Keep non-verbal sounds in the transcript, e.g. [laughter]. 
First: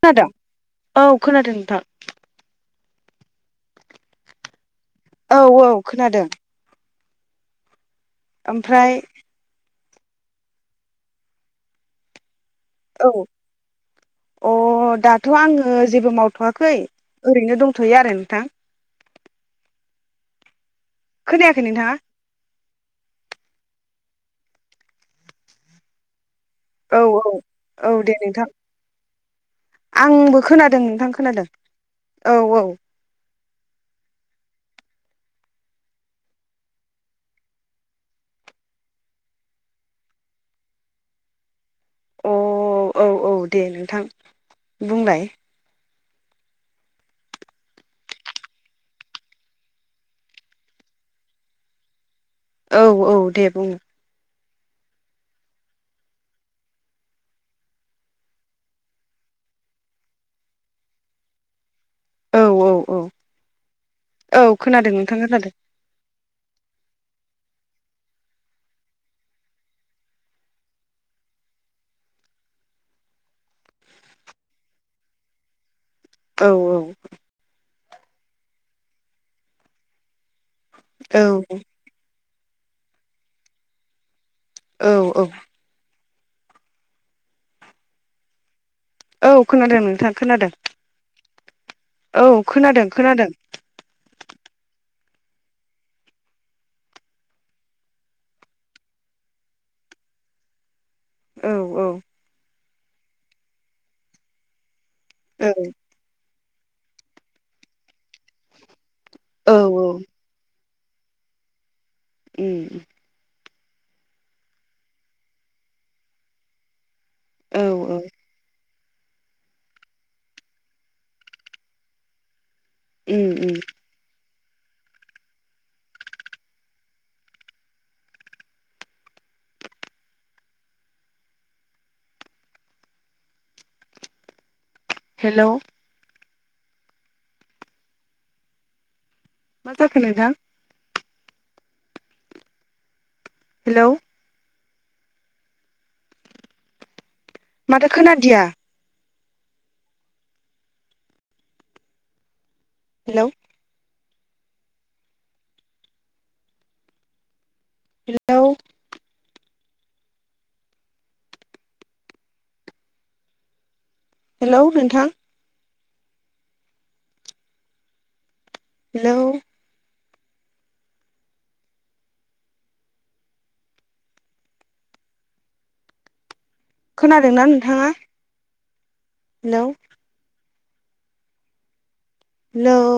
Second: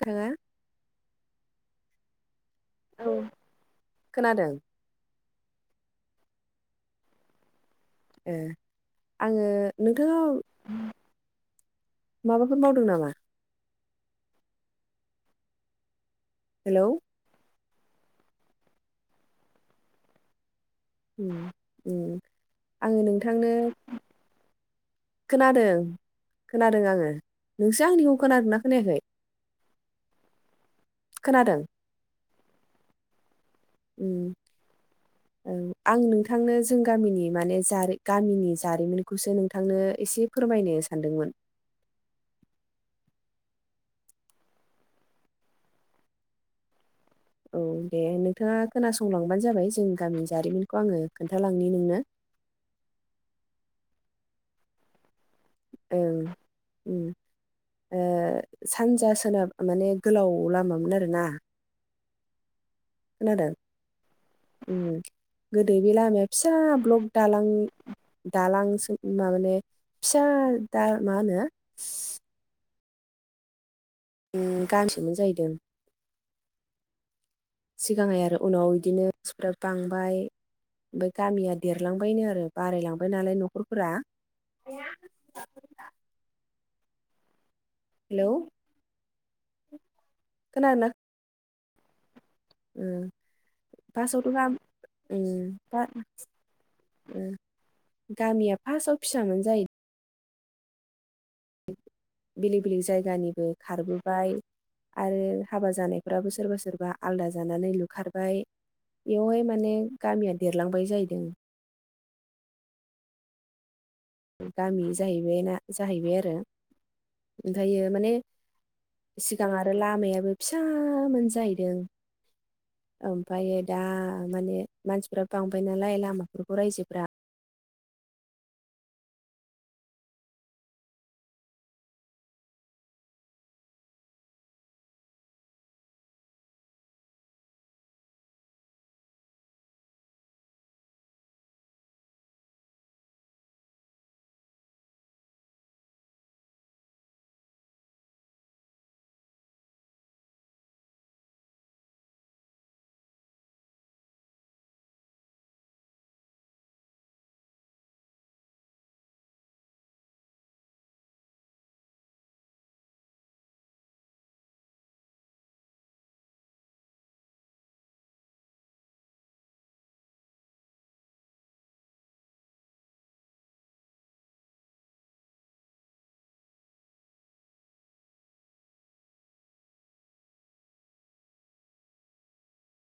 खोनादों औ खोनादों नोंथां। औ खोनादों। औ औ खोनादों। ए ओमफ्राय आङो नोंथाङा माबाफोर मावदों औ नामा? अ दाथ' आङो जेबो मावथ'वाखै हेलौ ओरैनो दंथ'यो आरो नोंथां। ओम खोनायाखै नोंथाङा ओम। आङो नोंथांनो खोनादों। खोनादों औ आङो औ नोंसो औ दे आंनिखौ नोंथां खोनादों ना खोनायाखै। आंबो खोनादों नोंथां खोनादों औ औ। ओम। [inaudible] औ आं नोंथांनो जों गामिनि माने गामिनि जारिमिनखौसो नोंथांनो एसे फोरमायनो सानदोंमोन। अ औ औ दे नोंथां बुंलाय। औ दे नोंथाङा खोनासंलांबानो जाबाय जों गामिनि जारिमिनखौ आङो खोन्थालांनि नोंनो। औ औ दे बुं। औ ओम। ओ सानजा सोनाब माने गोलाव लामामोन आरोना। औ औ औ। खोनादों औ खोनादों ओम नोंथां खोनादों गोदो बे लामाया फिसा ब्लक दालां दालां सो माने फिसा दा मा होनो ओ गानसोमोन जाहैदों। औ - औ। सिगाङै आरो उनाव एदिनो मानसिफ्रा बांबाय ओमफ्राय औ गामिया देर रलांबायनो आरो बारायलांबाय नालाय न'खरफोरा औ - औ। हेलौ औ खोनादों नोंथां। खोनादों खोनादोंना। औ खोनादों - उम खोनादों। फार्स्टआवथ' गाम ओम दा ओ गामिया फार्स्टआव फिसा मोन जायो औ -औ। बेलेग - बेलेग जायगानिबो खारबोबाय आरो औ हाबा जानाय फ्राबो सोरबा सोरबा आलादा जानानै लुखारबाय बेयावहाय औ माने औ गामिया देर लांबाय जाहैदों उम। गामि जाहैबाय ना जाहैबाय आरो औ ओमफायो औ माने सिगां आरो लामायाबो फिसामोन जाहैदों उम ओमफ्रायो उम दा माने मानसिफ्रा बांबाय नालाय लामाफोरखौ रायजोफ्रा हेल' मा जाखो नोंथां। हेलौ। माथो खोनादिया हेलौ। हेलौ। हेलौ' नोंथां। हेलौ। खोनादोंना नोंथाङा हेलौ। हेलौ।